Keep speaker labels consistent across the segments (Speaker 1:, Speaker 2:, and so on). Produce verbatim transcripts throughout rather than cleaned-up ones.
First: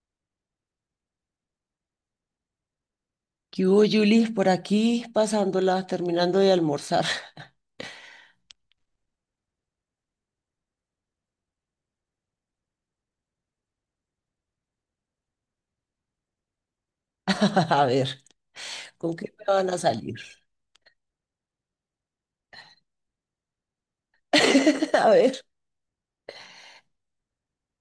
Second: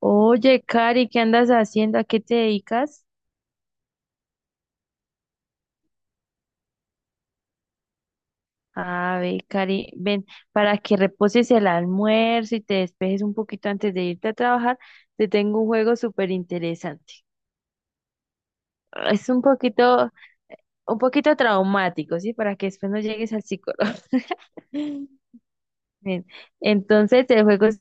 Speaker 1: Oye, Cari, ¿qué andas haciendo? ¿A qué te dedicas?
Speaker 2: ¿Qué hubo, Julis? Por aquí pasándola, terminando de almorzar.
Speaker 1: A ver, Cari, ven, para que reposes el almuerzo y te despejes un poquito antes de irte a trabajar, te tengo un juego súper interesante.
Speaker 2: A ver, ¿con
Speaker 1: Es
Speaker 2: qué
Speaker 1: un
Speaker 2: me van a
Speaker 1: poquito,
Speaker 2: salir?
Speaker 1: un poquito traumático, ¿sí? Para que después no llegues al psicólogo.
Speaker 2: A ver,
Speaker 1: Bien. Entonces, el juego es,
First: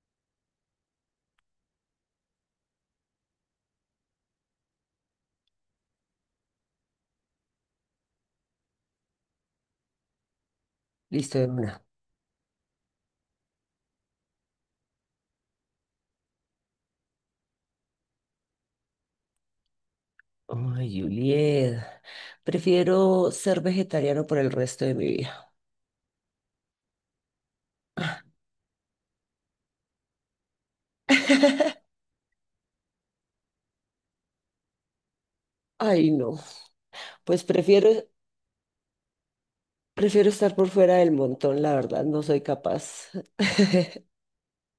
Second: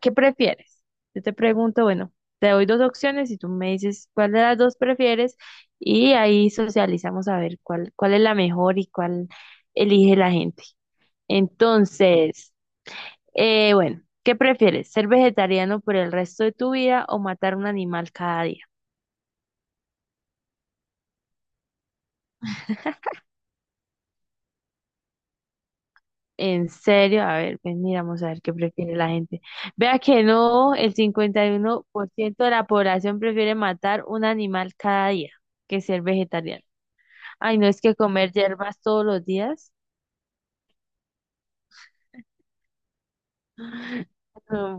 Speaker 1: ¿qué prefieres? Yo te pregunto, bueno, te doy dos opciones y tú me dices cuál de las dos prefieres y ahí socializamos a ver cuál, cuál es la mejor y cuál elige la gente.
Speaker 2: listo de una.
Speaker 1: Entonces, eh, bueno, ¿qué prefieres? ¿Ser vegetariano por el resto de tu vida o matar un animal cada día?
Speaker 2: Ay, Juliet, prefiero ser vegetariano por el resto de mi vida.
Speaker 1: En serio, a ver, pues miramos a ver qué prefiere la gente. Vea que no, el cincuenta y uno por ciento de la población prefiere matar un animal cada día que ser
Speaker 2: Ay, no,
Speaker 1: vegetariano.
Speaker 2: pues
Speaker 1: Ay, no es
Speaker 2: prefiero,
Speaker 1: que comer hierbas todos los días.
Speaker 2: prefiero estar por fuera del montón, la verdad, no soy capaz.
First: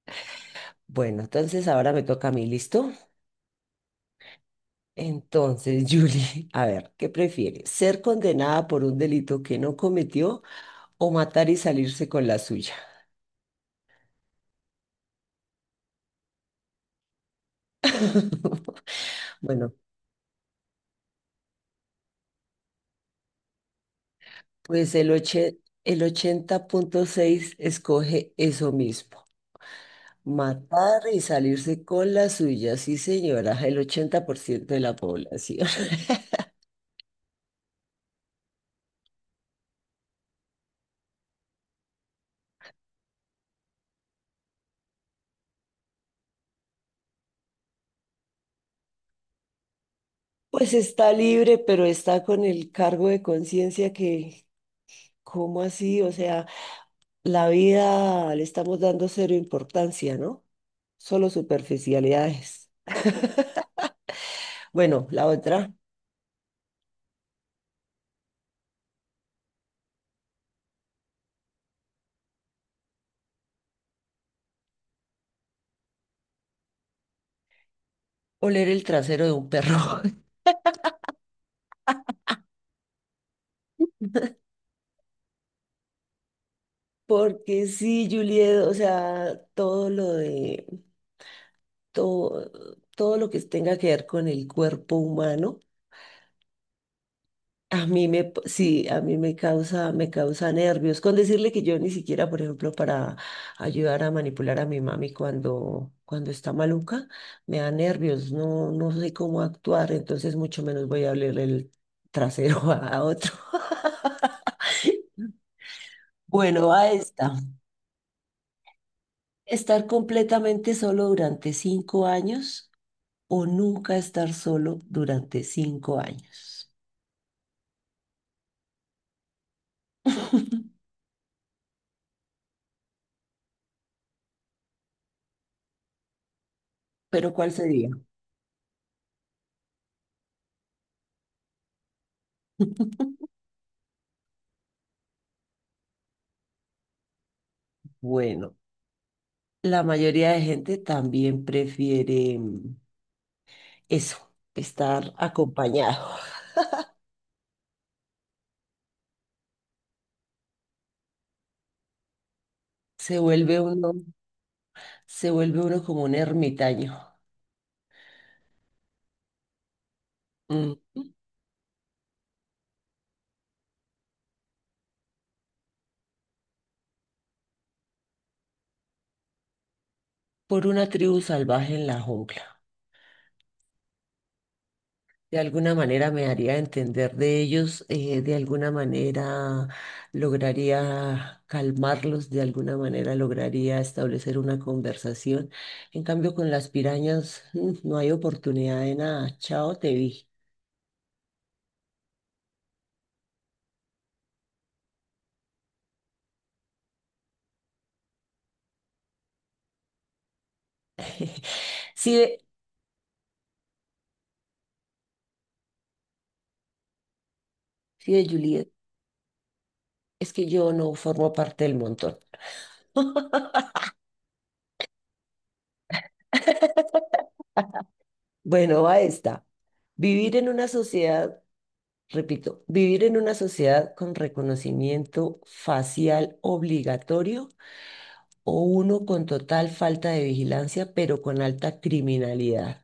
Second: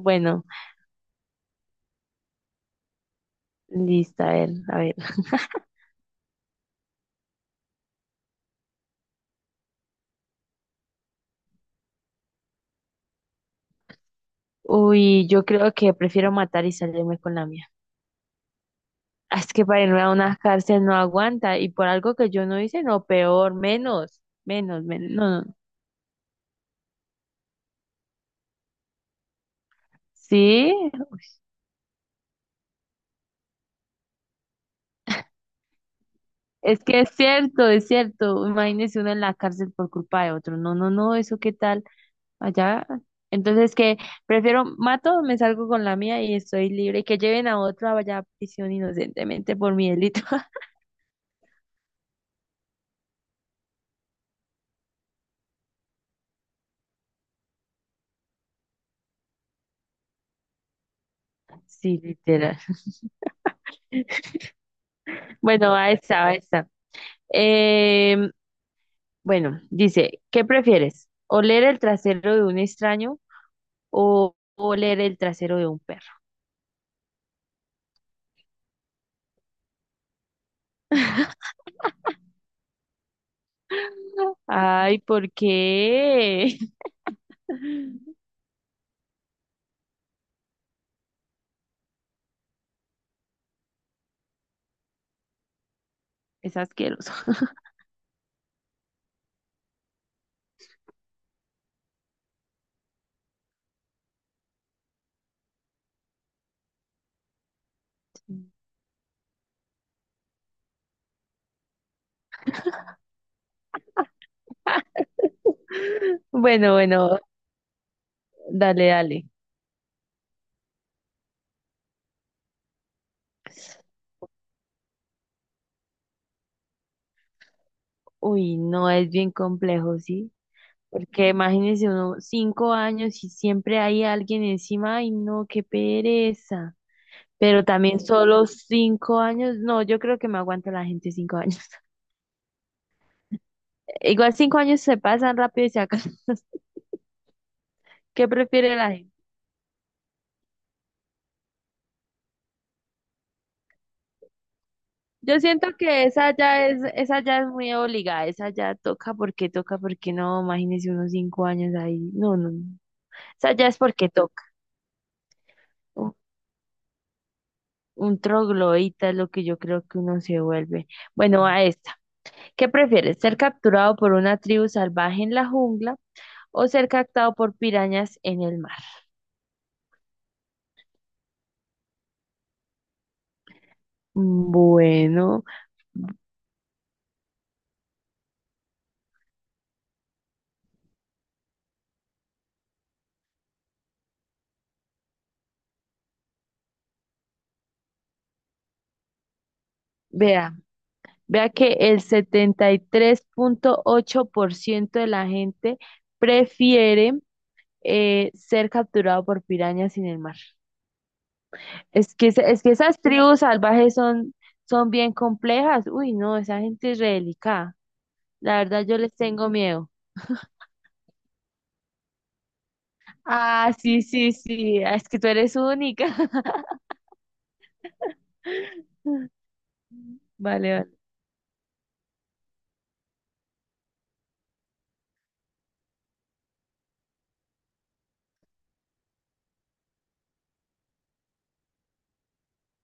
Speaker 1: Bueno,
Speaker 2: Bueno, entonces ahora me toca a mí, ¿listo?
Speaker 1: listo, a ver, a ver.
Speaker 2: Entonces, Julie, a ver, ¿qué prefiere? ¿Ser condenada por un delito que no cometió o matar y salirse con la suya?
Speaker 1: Uy, yo creo que prefiero matar y salirme con la mía. Ah, es que
Speaker 2: Bueno,
Speaker 1: para irme a una cárcel no aguanta y por algo que yo no hice, no, peor, menos, menos,
Speaker 2: pues
Speaker 1: menos,
Speaker 2: el
Speaker 1: no, no.
Speaker 2: oche- el ochenta punto seis escoge eso mismo.
Speaker 1: ¿Sí?
Speaker 2: Matar y salirse con la suya, sí señora, el ochenta por ciento de la población.
Speaker 1: Es que es cierto, es cierto. Imagínese uno en la cárcel por culpa de otro. No, no, no, eso qué tal allá. Entonces, que prefiero mato, me salgo con la mía y estoy libre. Que lleven a otro allá a prisión inocentemente por mi delito.
Speaker 2: Pues está libre, pero está con el cargo de conciencia que, ¿cómo así? O sea, la vida le estamos dando cero importancia, ¿no? Solo
Speaker 1: Sí, literal.
Speaker 2: superficialidades. Bueno, la otra,
Speaker 1: Bueno, ahí está, ahí está. Em, bueno, dice, ¿qué prefieres? ¿Oler el trasero de un extraño o oler el trasero de un perro?
Speaker 2: oler el trasero de un perro.
Speaker 1: Ay, ¿por qué?
Speaker 2: Porque sí, Juliet, o sea, todo lo de, todo, todo lo que tenga que ver con el cuerpo humano,
Speaker 1: Es asqueroso.
Speaker 2: a mí me, p- sí, a mí me causa, me causa nervios. Con decirle que yo ni siquiera, por ejemplo, para ayudar a manipular a mi mami cuando, cuando está maluca, me da nervios, no, no sé cómo actuar, entonces mucho menos voy a hablarle el trasero a a otro. Bueno,
Speaker 1: Bueno,
Speaker 2: a
Speaker 1: bueno,
Speaker 2: esta.
Speaker 1: dale, dale.
Speaker 2: Estar completamente solo durante cinco años o nunca estar solo durante cinco años.
Speaker 1: Uy, no es bien complejo, ¿sí? Porque imagínense uno cinco años y siempre hay alguien encima, ay no, qué pereza.
Speaker 2: Pero ¿cuál
Speaker 1: Pero
Speaker 2: sería?
Speaker 1: también solo cinco años, no, yo creo que me aguanta la gente cinco años. Igual cinco años se pasan rápido y se acaban. ¿Qué
Speaker 2: Bueno,
Speaker 1: prefiere la gente?
Speaker 2: la mayoría de gente también prefiere mm, eso, estar
Speaker 1: Yo siento que
Speaker 2: acompañado.
Speaker 1: esa ya es, esa ya es muy obligada, esa ya toca porque toca, porque no, imagínese unos cinco años ahí. No, no, no.
Speaker 2: Se
Speaker 1: Esa
Speaker 2: vuelve
Speaker 1: ya es
Speaker 2: uno,
Speaker 1: porque toca.
Speaker 2: se vuelve uno como un ermitaño,
Speaker 1: Un troglodita es lo que yo creo que uno se
Speaker 2: mm,
Speaker 1: vuelve. Bueno, a esta. ¿Qué prefieres? ¿Ser capturado por una tribu salvaje en la jungla o ser captado por pirañas en el mar?
Speaker 2: por una tribu salvaje en la jungla.
Speaker 1: Mm,
Speaker 2: De
Speaker 1: Bueno,
Speaker 2: alguna manera me haría entender de ellos, eh, de alguna manera lograría calmarlos, de alguna manera lograría establecer una conversación. En cambio, con las pirañas mm, no hay oportunidad de nada. Chao, te vi.
Speaker 1: vea, vea que el setenta y tres punto ocho por ciento de la gente prefiere eh, ser capturado por pirañas en el mar. Es
Speaker 2: Sí,
Speaker 1: que,
Speaker 2: ve,
Speaker 1: es que esas tribus salvajes son, son bien complejas. Uy, no, esa gente es re delicada.
Speaker 2: sí, ve,
Speaker 1: La
Speaker 2: Juliet,
Speaker 1: verdad, yo les tengo miedo.
Speaker 2: es que yo no formo parte del montón.
Speaker 1: Ah, sí, sí, sí. Ah, es que tú eres única.
Speaker 2: Bueno, va esta. Vivir en una
Speaker 1: Vale, vale.
Speaker 2: sociedad, repito, vivir en una sociedad con reconocimiento facial obligatorio o uno con total falta de vigilancia, pero con alta criminalidad.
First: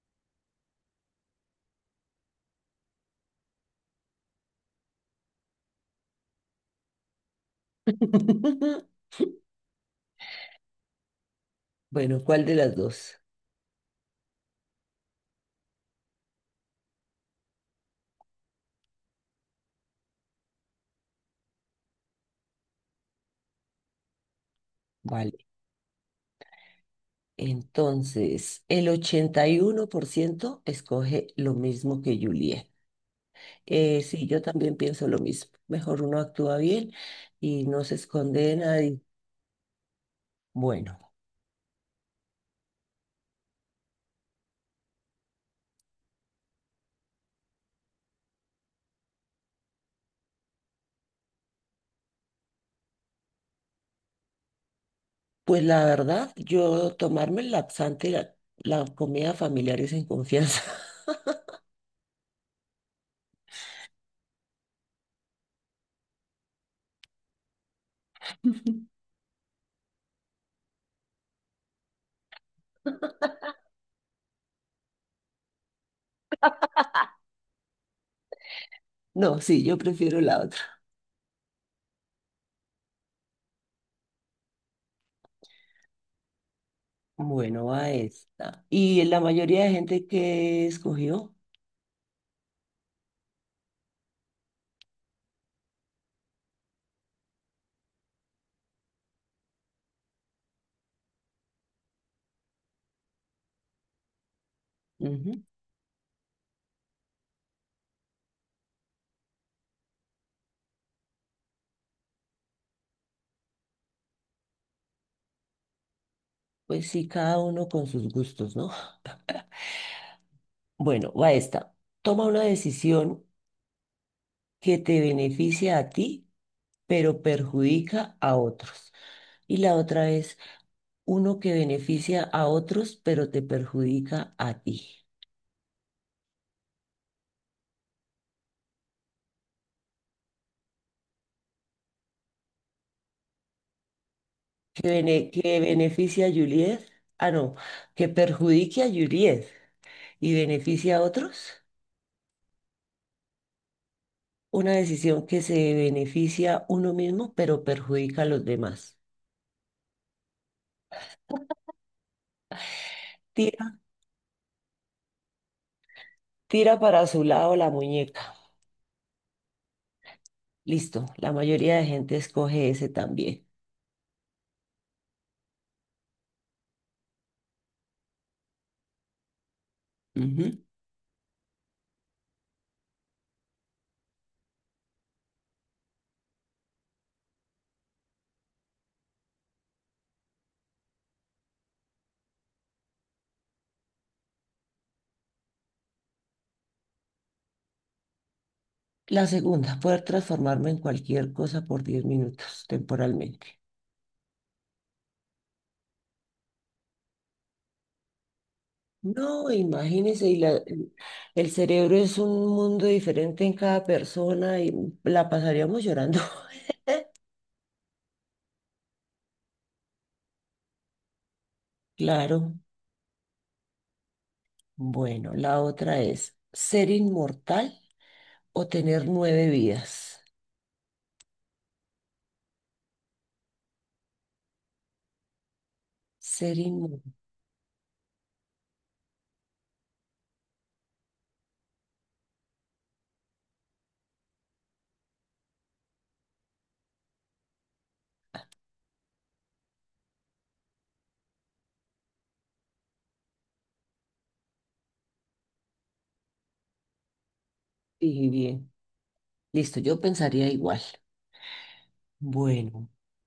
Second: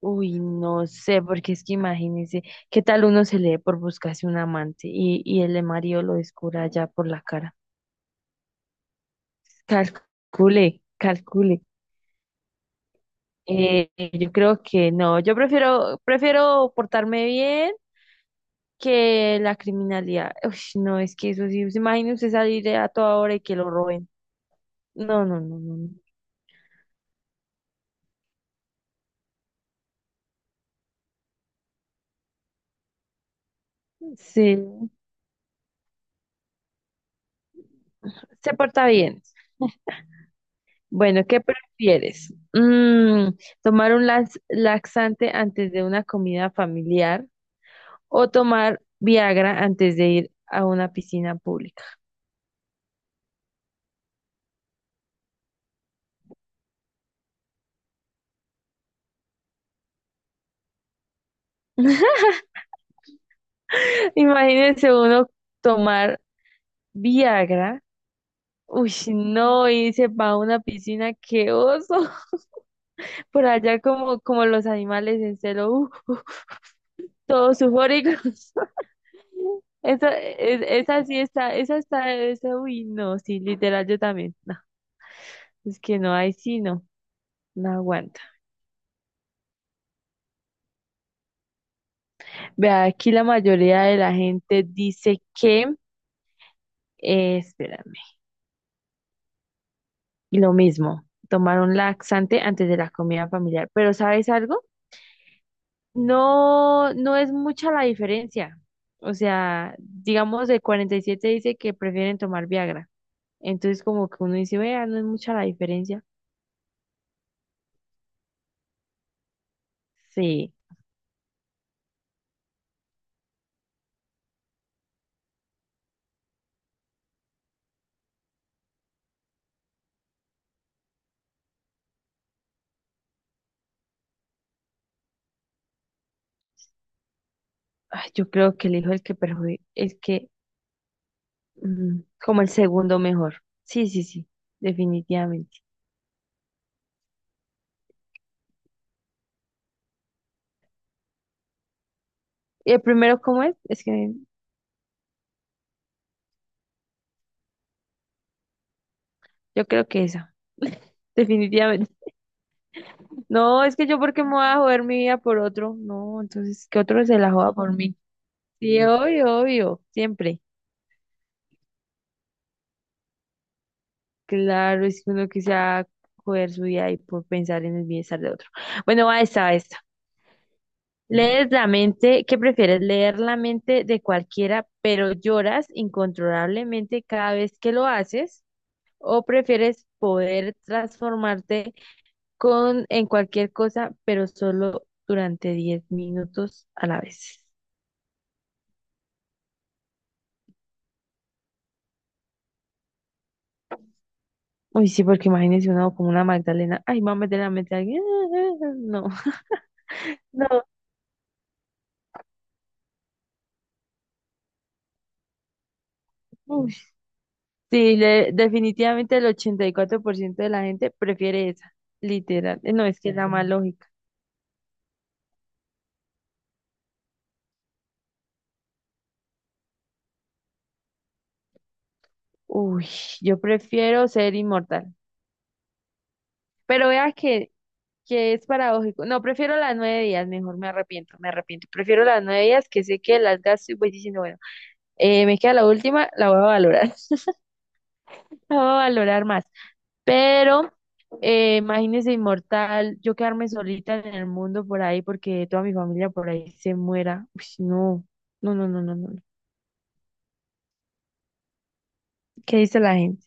Speaker 1: Uy, no sé, porque es que imagínese, ¿qué tal uno se lee por buscarse un amante y, y el de Mario lo descubra ya por la cara? Calcule, calcule.
Speaker 2: Bueno, ¿cuál de las dos?
Speaker 1: Eh, yo creo que no, yo prefiero, prefiero portarme bien que la criminalidad. Uy, no, es que eso sí, imagínese salir a toda hora y que lo roben. No,
Speaker 2: Vale,
Speaker 1: no, no, no, no.
Speaker 2: entonces el ochenta y uno por ciento escoge lo mismo que Juliet. Eh, sí, yo
Speaker 1: Sí,
Speaker 2: también pienso lo mismo. Mejor uno actúa bien y no se esconde
Speaker 1: se
Speaker 2: de
Speaker 1: porta
Speaker 2: nadie.
Speaker 1: bien.
Speaker 2: Bueno,
Speaker 1: Bueno, ¿qué prefieres? Mm, ¿tomar un lax- laxante antes de una comida familiar o tomar Viagra antes de ir a una piscina pública?
Speaker 2: pues la verdad, yo tomarme el laxante la, la comida familiar es en confianza.
Speaker 1: Imagínense uno tomar Viagra. Uy, no, y se va a una piscina, qué oso. Por allá como, como los animales en celo, uh, todos sufóricos.
Speaker 2: No, sí, yo
Speaker 1: Esa,
Speaker 2: prefiero la otra.
Speaker 1: es- esa sí está, esa está, esa, uy, no, sí, literal, yo también. No, es que no, ahí sí no,
Speaker 2: Bueno,
Speaker 1: no
Speaker 2: va
Speaker 1: aguanto.
Speaker 2: esta. Y la mayoría de gente que escogió,
Speaker 1: Vea, aquí la mayoría de la gente dice que, eh, espérame, y lo mismo, tomar un laxante antes de la comida familiar. Pero ¿sabes algo?
Speaker 2: ujú.
Speaker 1: No, no es mucha la diferencia. O sea, digamos de siete dice que prefieren tomar Viagra. Entonces como que uno dice, vea, no es mucha la diferencia.
Speaker 2: Pues sí, cada uno con sus gustos, ¿no?
Speaker 1: Sí,
Speaker 2: Bueno, va esta. Toma una decisión que te beneficia a ti, pero perjudica a otros. Y la otra es uno que beneficia a otros, pero te perjudica a ti.
Speaker 1: ay, yo creo que elijo el que perjudica, es que mm, como el segundo mejor. Sí, sí, sí,
Speaker 2: Que, bene-
Speaker 1: definitivamente.
Speaker 2: que beneficia a Juliet. Ah, no, que perjudique a Juliet y beneficia a otros.
Speaker 1: ¿Y el primero cómo es? Es que
Speaker 2: Una decisión que se beneficia uno mismo, pero perjudica a los demás.
Speaker 1: yo creo que esa. Definitivamente. No, es
Speaker 2: Tira,
Speaker 1: que yo porque me voy a joder mi vida por otro. No, entonces
Speaker 2: tira
Speaker 1: que otro
Speaker 2: para
Speaker 1: se
Speaker 2: su
Speaker 1: la joda
Speaker 2: lado la
Speaker 1: por mí.
Speaker 2: muñeca.
Speaker 1: Sí, obvio, obvio, siempre.
Speaker 2: Listo, la mayoría de gente escoge ese también.
Speaker 1: Claro, es que uno quisiera joder su vida y por pensar en el bienestar de otro. Bueno, va esta, va esta.
Speaker 2: Ujú.
Speaker 1: Lees la mente, ¿qué prefieres? Leer la mente de cualquiera, pero lloras incontrolablemente cada vez que lo haces, o prefieres poder transformarte con en cualquier cosa, pero solo durante diez minutos a la vez.
Speaker 2: La segunda, poder transformarme en cualquier cosa por diez minutos temporalmente.
Speaker 1: Uy, sí, porque imagínense una como una Magdalena. Ay, mamá, de la mete a alguien. No,
Speaker 2: No, imagínese, y la-
Speaker 1: no.
Speaker 2: el cerebro es un mundo diferente en cada persona y la pasaríamos llorando.
Speaker 1: Uy. Sí, le- definitivamente el ochenta y cuatro por ciento de la gente prefiere esa.
Speaker 2: Claro,
Speaker 1: Literal. Eh, No, es que es la más lógica.
Speaker 2: bueno, la otra es ser inmortal o tener nueve vidas.
Speaker 1: Uy, yo prefiero ser inmortal.
Speaker 2: Ser
Speaker 1: Pero
Speaker 2: inmune.
Speaker 1: vea que, que es paradójico. No, prefiero las nueve días, mejor me arrepiento, me arrepiento. Prefiero las nueve días que sé que las gasto y voy diciendo, bueno, eh, me queda la última, la voy a valorar. La voy a valorar más. Pero eh, imagínese inmortal, yo quedarme solita en el mundo por ahí porque toda mi familia por ahí se muera. Uy, no,
Speaker 2: Dije
Speaker 1: no, no,
Speaker 2: bien.
Speaker 1: no, no, no, no.
Speaker 2: Listo, yo pensaría igual.
Speaker 1: ¿Qué dice
Speaker 2: Bueno,
Speaker 1: la gente?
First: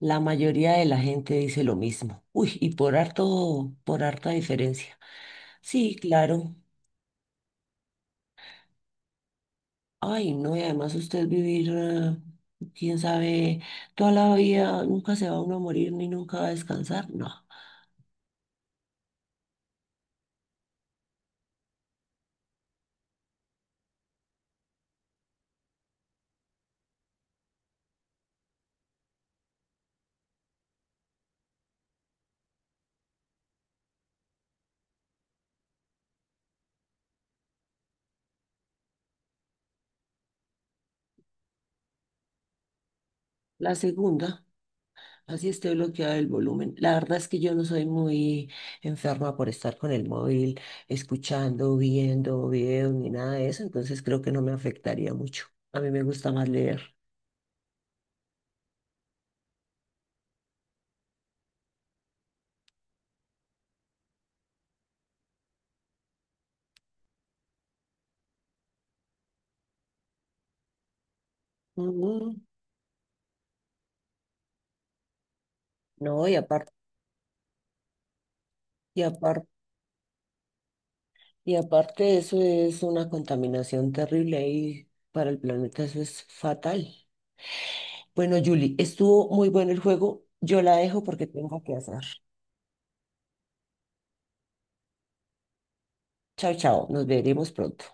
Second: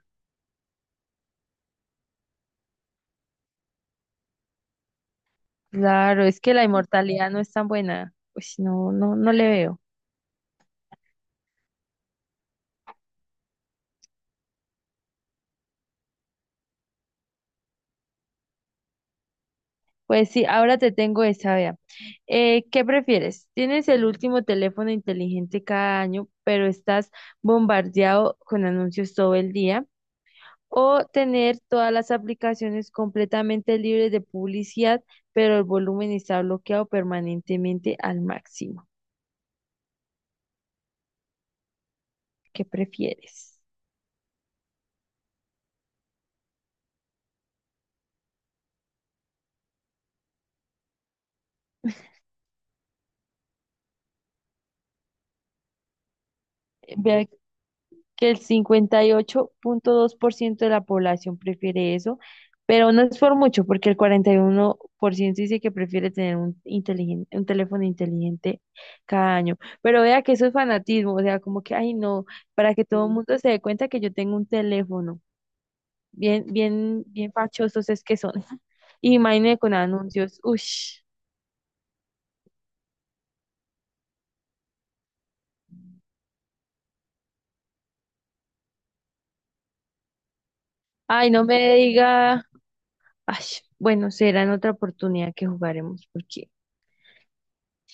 Speaker 2: la mayoría de la gente dice lo mismo. Uy, y por harto, por harta diferencia. Sí,
Speaker 1: Claro, es que
Speaker 2: claro.
Speaker 1: la inmortalidad no es tan buena. Pues no, no, no le veo.
Speaker 2: Ay, no, y además usted vivir, eh, quién sabe, toda la vida, nunca se va uno a morir ni nunca va a descansar. No.
Speaker 1: Pues sí, ahora te tengo esa, vea. Eh, ¿qué prefieres? Tienes el último teléfono inteligente cada año, pero estás bombardeado con anuncios todo el día. O tener todas las aplicaciones completamente libres de publicidad, pero el volumen está bloqueado permanentemente al máximo. ¿Qué prefieres?
Speaker 2: La segunda. Así esté bloqueado el volumen. La verdad es que yo no soy muy enferma por estar con el móvil, escuchando, viendo videos ni nada de eso, entonces creo que no me afectaría mucho. A mí me gusta más leer.
Speaker 1: Vea que el cincuenta y ocho punto dos por ciento de la población prefiere eso, pero no es por mucho, porque el cuarenta y uno por ciento dice que prefiere tener un, inteligen- un teléfono inteligente cada año. Pero vea que eso es fanatismo, o sea, como que, ay, no,
Speaker 2: Ujú.
Speaker 1: para que todo el, sí, mundo se dé cuenta que yo tengo un teléfono.
Speaker 2: No, y
Speaker 1: Bien,
Speaker 2: aparte,
Speaker 1: bien, bien fachosos es que son.
Speaker 2: y aparte,
Speaker 1: Imagínate con anuncios. Ush.
Speaker 2: y aparte eso es una contaminación terrible ahí para el planeta, eso es fatal. Bueno, Julie, estuvo muy bueno el juego. Yo la dejo porque
Speaker 1: Ay, no
Speaker 2: tengo que
Speaker 1: me
Speaker 2: hacer.
Speaker 1: diga. Ay, bueno, será en otra oportunidad que jugaremos, porque
Speaker 2: Chao, chao. Nos veremos pronto.